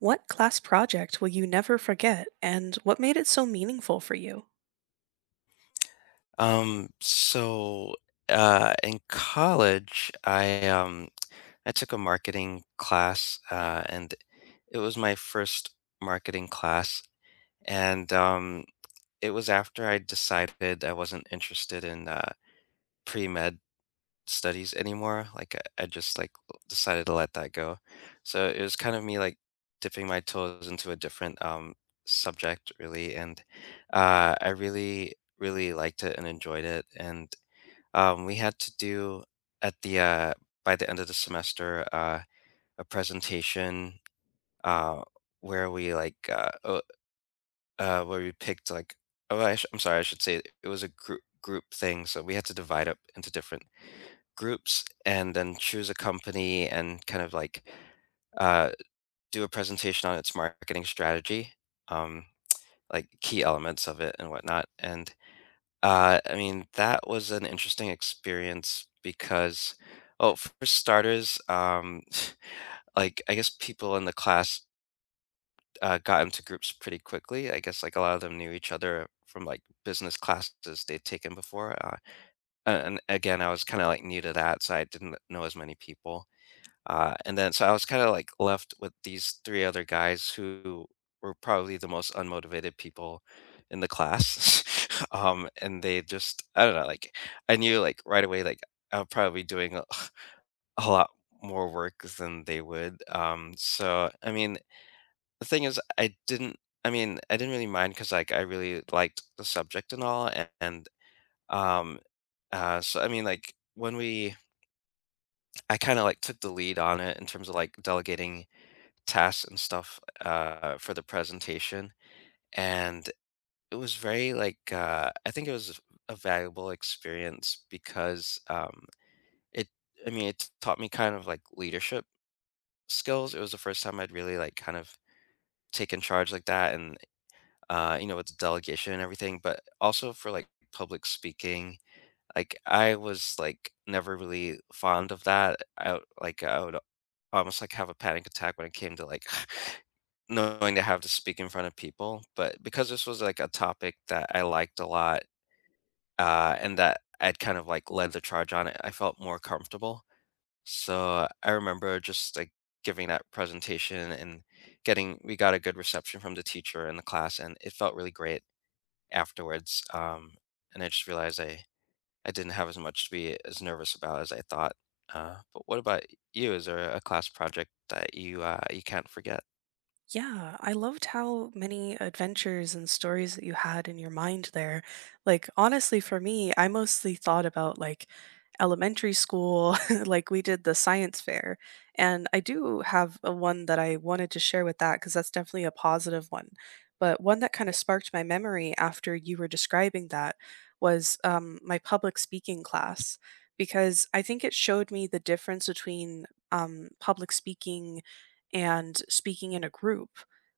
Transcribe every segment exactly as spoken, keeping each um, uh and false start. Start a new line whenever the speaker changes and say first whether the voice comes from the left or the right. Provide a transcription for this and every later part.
right: What class project will you never forget, and what made it so meaningful for you?
left: Um, so uh, in college, I um, I took a marketing class, uh, and it was my first marketing class, and um, it was after I decided I wasn't interested in uh, pre-med studies anymore. Like I, I just like decided to let that go. So it was kind of me like dipping my toes into a different um, subject, really, and uh, I really, really liked it and enjoyed it, and um, we had to do at the uh, by the end of the semester uh, a presentation uh, where we like uh, uh, uh, where we picked like oh I sh- I'm sorry, I should say it was a group group thing. So we had to divide up into different groups and then choose a company and kind of like uh, do a presentation on its marketing strategy, um, like key elements of it and whatnot. And Uh, I mean, that was an interesting experience because, oh, for starters, um, like I guess people in the class uh, got into groups pretty quickly. I guess like a lot of them knew each other from like business classes they'd taken before. Uh, and and again, I was kind of like new to that, so I didn't know as many people. Uh, and then so I was kind of like left with these three other guys who were probably the most unmotivated people in the class. Um, and they just, I don't know, like I knew like right away, like I'll probably be doing a, a lot more work than they would. Um, so, I mean, the thing is, I didn't, I mean, I didn't really mind because like I really liked the subject and all. And, and um, uh, so, I mean, like when we, I kind of like took the lead on it in terms of like delegating tasks and stuff uh, for the presentation, and it was very like uh, I think it was a valuable experience because um, it I mean, it taught me kind of like leadership skills. It was the first time I'd really like kind of taken charge like that, and uh, you know, with the delegation and everything, but also for like public speaking. Like I was like never really fond of that. I like I would almost like have a panic attack when it came to like knowing to have to speak in front of people, but because this was, like, a topic that I liked a lot, uh, and that I'd kind of, like, led the charge on it, I felt more comfortable. So, I remember just, like, giving that presentation and getting we got a good reception from the teacher in the class, and it felt really great afterwards, um, and I just realized I I didn't have as much to be as nervous about as I thought. Uh, but what about you? Is there a class project that you, uh, you can't forget?
right: Yeah, I loved how many adventures and stories that you had in your mind there. Like, honestly, for me, I mostly thought about like elementary school, like we did the science fair. And I do have a one that I wanted to share with that because that's definitely a positive one. But one that kind of sparked my memory after you were describing that was um, my public speaking class, because I think it showed me the difference between um, public speaking and speaking in a group,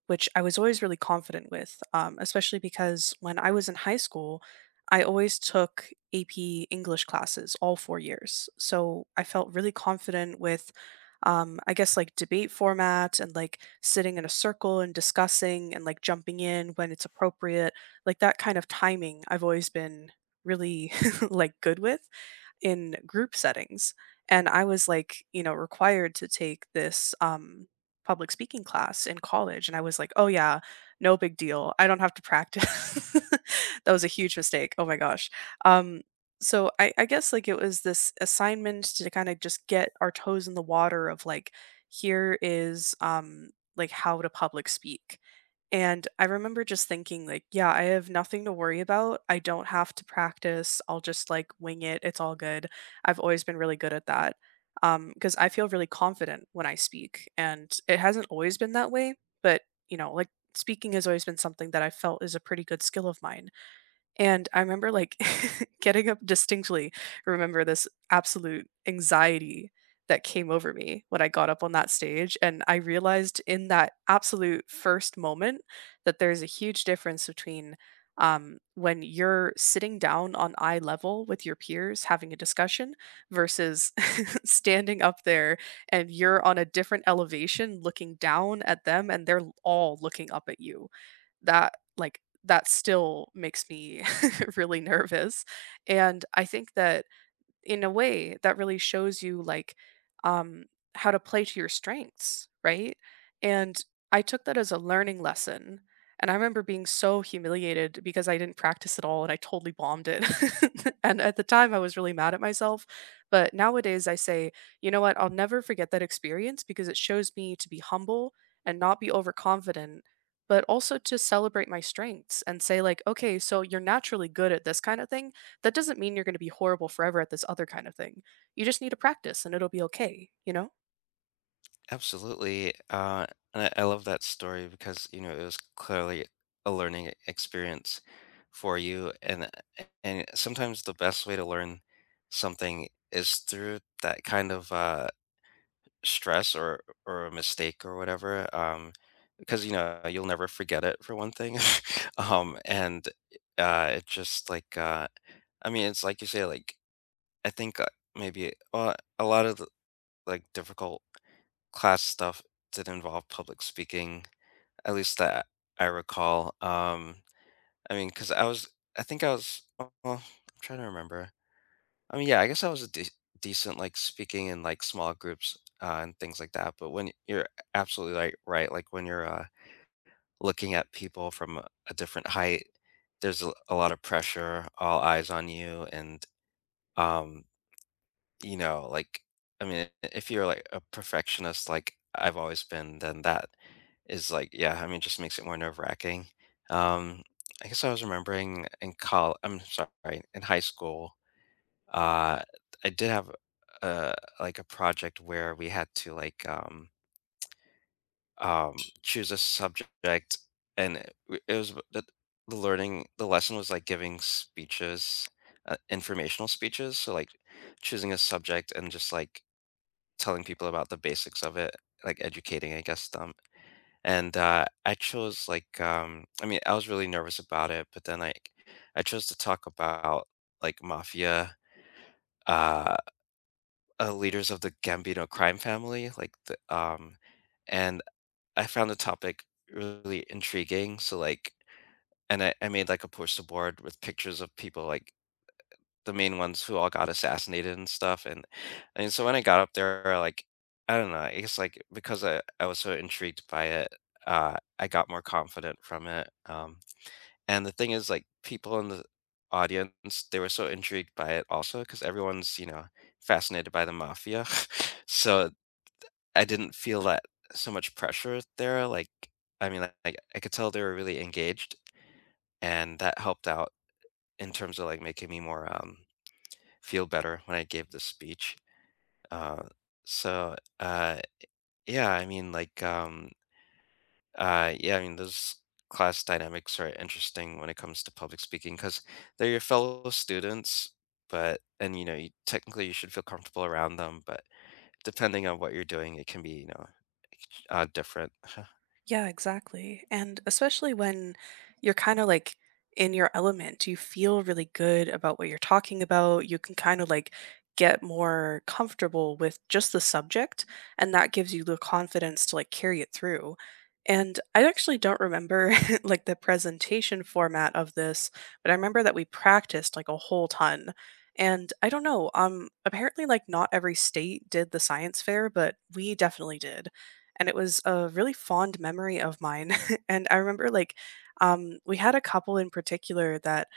right: which I was always really confident with. Um, especially because when I was in high school, I always took A P English classes all four years. So I felt really confident with um, I guess, like debate format and like sitting in a circle and discussing and like jumping in when it's appropriate. Like that kind of timing, I've always been really like good with in group settings. And I was like, you know, required to take this um, public speaking class in college. And I was like, oh, yeah, no big deal. I don't have to practice. That was a huge mistake. Oh my gosh. Um, so I, I guess like it was this assignment to kind of just get our toes in the water of like, here is um, like how to public speak. And I remember just thinking, like, yeah, I have nothing to worry about. I don't have to practice. I'll just like wing it. It's all good. I've always been really good at that because I feel really confident when I speak. And it hasn't always been that way. But, you know, like speaking has always been something that I felt is a pretty good skill of mine. And I remember, like, getting up, distinctly remember this absolute anxiety that came over me when I got up on that stage, and I realized in that absolute first moment that there's a huge difference between, um, when you're sitting down on eye level with your peers having a discussion versus standing up there and you're on a different elevation looking down at them and they're all looking up at you. That like, that still makes me really nervous. And I think that in a way that really shows you like um how to play to your strengths, right? And I took that as a learning lesson, and I remember being so humiliated because I didn't practice at all and I totally bombed it. And at the time I was really mad at myself, but nowadays I say, you know what, I'll never forget that experience because it shows me to be humble and not be overconfident, but also to celebrate my strengths and say, like, okay, so you're naturally good at this kind of thing, that doesn't mean you're going to be horrible forever at this other kind of thing. You just need to practice and it'll be okay, you know?
left: Absolutely. Uh, and I, I love that story because, you know, it was clearly a learning e- experience for you. And and sometimes the best way to learn something is through that kind of uh, stress or or a mistake or whatever. Um, because, you know, you'll never forget it for one thing. Um, and uh, it just like uh, I mean, it's like you say, like I think uh, maybe uh, a lot of the, like difficult class stuff did involve public speaking, at least that I recall. Um, I mean, because I was, I think I was, oh, well, I'm trying to remember. I mean, yeah, I guess I was a de- decent like speaking in like small groups uh, and things like that. But when you're absolutely like right, like when you're uh, looking at people from a, a different height, there's a, a lot of pressure, all eyes on you, and um, you know, like, I mean, if you're like a perfectionist, like I've always been, then that is like, yeah, I mean, just makes it more nerve wracking. Um, I guess I was remembering in college, I'm sorry, in high school, uh, I did have a, like a project where we had to like, um, um, choose a subject and it, w- it was the, the learning, the lesson was like giving speeches, uh, informational speeches. So like choosing a subject and just like telling people about the basics of it, like educating, I guess, them. And uh, I chose like um, I mean, I was really nervous about it, but then I, I chose to talk about like mafia uh, uh leaders of the Gambino crime family, like the um, and I found the topic really intriguing. So like, and I, I made like a poster board with pictures of people like the main ones who all got assassinated and stuff. And and so when I got up there, like I don't know, I guess like because I, I was so intrigued by it, uh, I got more confident from it. Um, and the thing is, like people in the audience, they were so intrigued by it also because everyone's, you know fascinated by the mafia. So I didn't feel that so much pressure there. Like, I mean, like I could tell they were really engaged, and that helped out in terms of like making me more um feel better when I gave this speech. Uh, so uh, yeah, I mean, like, um, uh, yeah, I mean, those class dynamics are interesting when it comes to public speaking because they're your fellow students, but and you know, you, technically you should feel comfortable around them, but depending on what you're doing, it can be, you know uh, different.
right: Yeah, exactly. And especially when you're kind of like in your element, you feel really good about what you're talking about. You can kind of like get more comfortable with just the subject, and that gives you the confidence to like carry it through. And I actually don't remember like the presentation format of this, but I remember that we practiced like a whole ton. And I don't know, um apparently like not every state did the science fair, but we definitely did, and it was a really fond memory of mine. And I remember like um we had a couple in particular that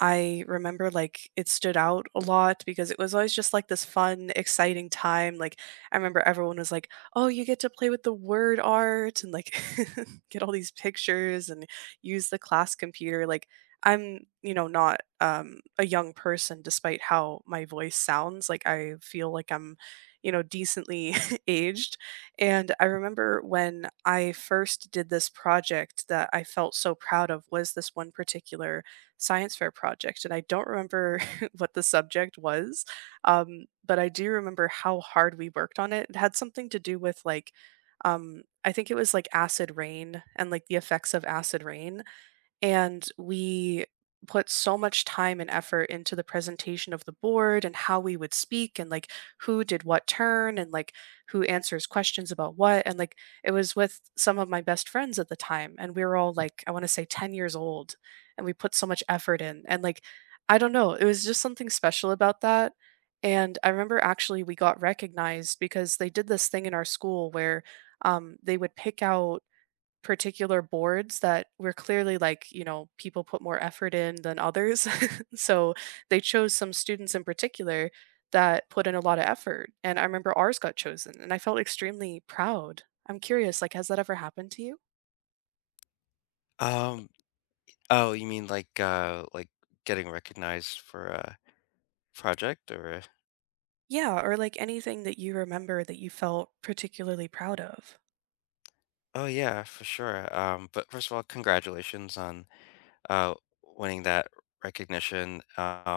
right: I remember like it stood out a lot because it was always just like this fun, exciting time. Like I remember everyone was like, "Oh, you get to play with the word art and like get all these pictures and use the class computer." Like I'm, you know, not um a young person despite how my voice sounds. Like I feel like I'm, you know, decently aged. And I remember when I first did this project that I felt so proud of was this one particular science fair project. And I don't remember what the subject was, um, but I do remember how hard we worked on it. It had something to do with like, um, I think it was like acid rain and like the effects of acid rain. And we put so much time and effort into the presentation of the board and how we would speak, and like who did what turn, and like who answers questions about what. And like it was with some of my best friends at the time, and we were all, like, I want to say ten years old, and we put so much effort in, and like, I don't know, it was just something special about that. And I remember actually we got recognized because they did this thing in our school where um, they would pick out particular boards that were clearly like, you know, people put more effort in than others. So they chose some students in particular that put in a lot of effort. And I remember ours got chosen, and I felt extremely proud. I'm curious, like, has that ever happened to you?
left: Um, oh, you mean like uh, like getting recognized for a project or?
right: Yeah, or like anything that you remember that you felt particularly proud of.
left: Oh yeah, for sure. Um, but first of all, congratulations on uh, winning that recognition. Um,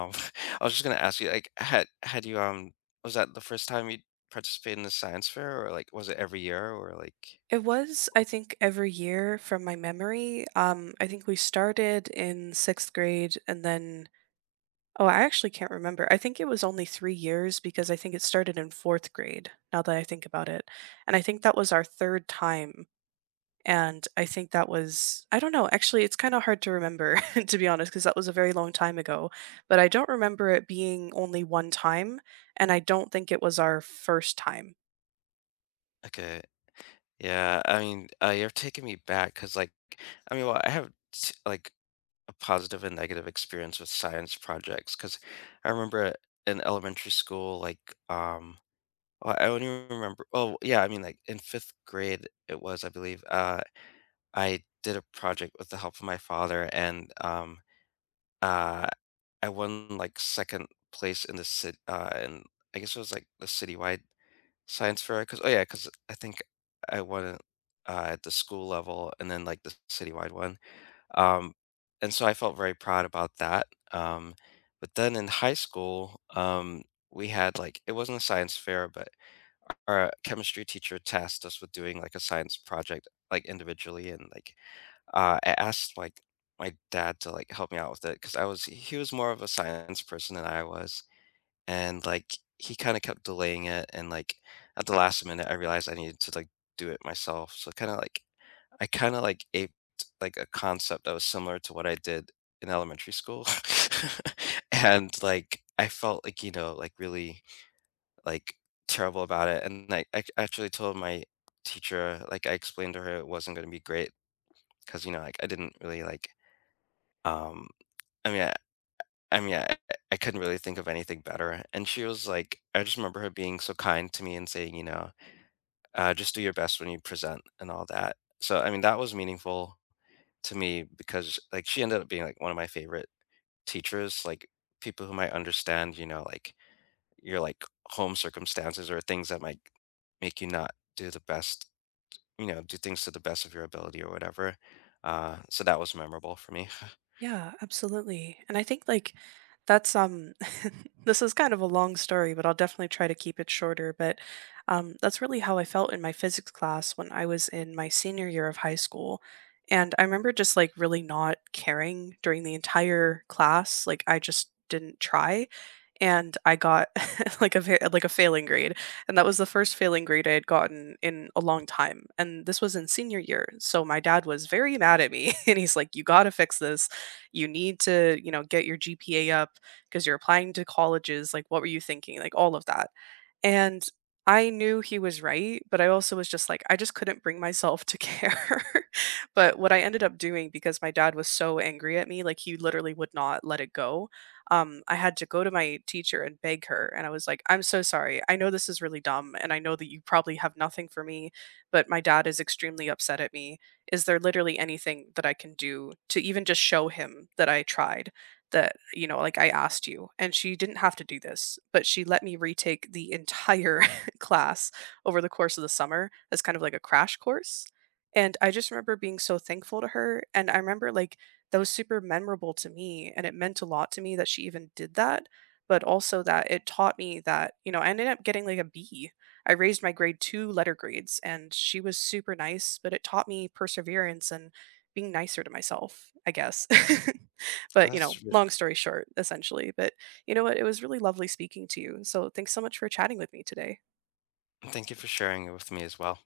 left: I was just gonna ask you, like, had had you um, was that the first time you participated in the science fair, or like, was it every year, or like,
right: It was, I
left: was-
right: think, every year from my memory. Um, I think we started in sixth grade, and then Oh, I actually can't remember. I think it was only three years because I think it started in fourth grade, now that I think about it, and I think that was our third time, and I think that was, I don't know, actually, it's kinda hard to remember, to be honest, because that was a very long time ago, but I don't remember it being only one time, and I don't think it was our first time.
left: okay, yeah. I mean, uh, you're taking me back because, like, I mean, well, I have t- like a positive and negative experience with science projects because I remember in elementary school, like, um. Well, I only remember. Oh, yeah. I mean, like in fifth grade, it was, I believe. Uh, I did a project with the help of my father, and um, uh, I won like second place in the city, uh, and I guess it was like the citywide science fair. Because oh yeah, because I think I won it, uh, at the school level, and then like the citywide one. Um, and so I felt very proud about that. Um, but then in high school, um, we had like it wasn't a science fair, but our chemistry teacher tasked us with doing like a science project, like individually, and like uh, I asked like my dad to like help me out with it because I was he was more of a science person than I was, and like he kind of kept delaying it, and like at the last minute I realized I needed to like do it myself. So kind of like I kind of like aped like a concept that was similar to what I did in elementary school, and like I felt like, you know, like really like terrible about it, and I, I actually told my teacher, like I explained to her it wasn't going to be great because, you know, like I didn't really like um, I mean, I, I mean, I, I couldn't really think of anything better. And she was like, I just remember her being so kind to me and saying, you know, uh, just do your best when you present and all that. So, I mean, that was meaningful to me because like she ended up being like one of my favorite teachers, like people who might understand, you know, like your like home circumstances or things that might make you not do the best, you know, do things to the best of your ability or whatever. Uh, so that was memorable for me.
right: Yeah, absolutely. And I think like that's um this is kind of a long story, but I'll definitely try to keep it shorter, but um that's really how I felt in my physics class when I was in my senior year of high school. And I remember just like really not caring during the entire class, like I just didn't try, and I got like a ve- like a failing grade. And that was the first failing grade I had gotten in a long time. And this was in senior year. So my dad was very mad at me and he's like, you got to fix this, you need to, you know, get your G P A up because you're applying to colleges. Like, what were you thinking? Like, all of that. And I knew he was right, but I also was just like, I just couldn't bring myself to care. But what I ended up doing, because my dad was so angry at me, like he literally would not let it go. Um, I had to go to my teacher and beg her. And I was like, I'm so sorry. I know this is really dumb. And I know that you probably have nothing for me, but my dad is extremely upset at me. Is there literally anything that I can do to even just show him that I tried? That, you know, like, "I asked you," and she didn't have to do this, but she let me retake the entire class over the course of the summer as kind of like a crash course, and I just remember being so thankful to her, and I remember, like, that was super memorable to me, and it meant a lot to me that she even did that, but also that it taught me that, you know, I ended up getting, like, a B. I raised my grade two letter grades, and she was super nice, but it taught me perseverance and being nicer to myself, I guess. But, you know,
left: That's really.
right: long story short, essentially. But you know what? It was really lovely speaking to you. So thanks so much for chatting with me today.
left: Thank you for sharing it with me as well.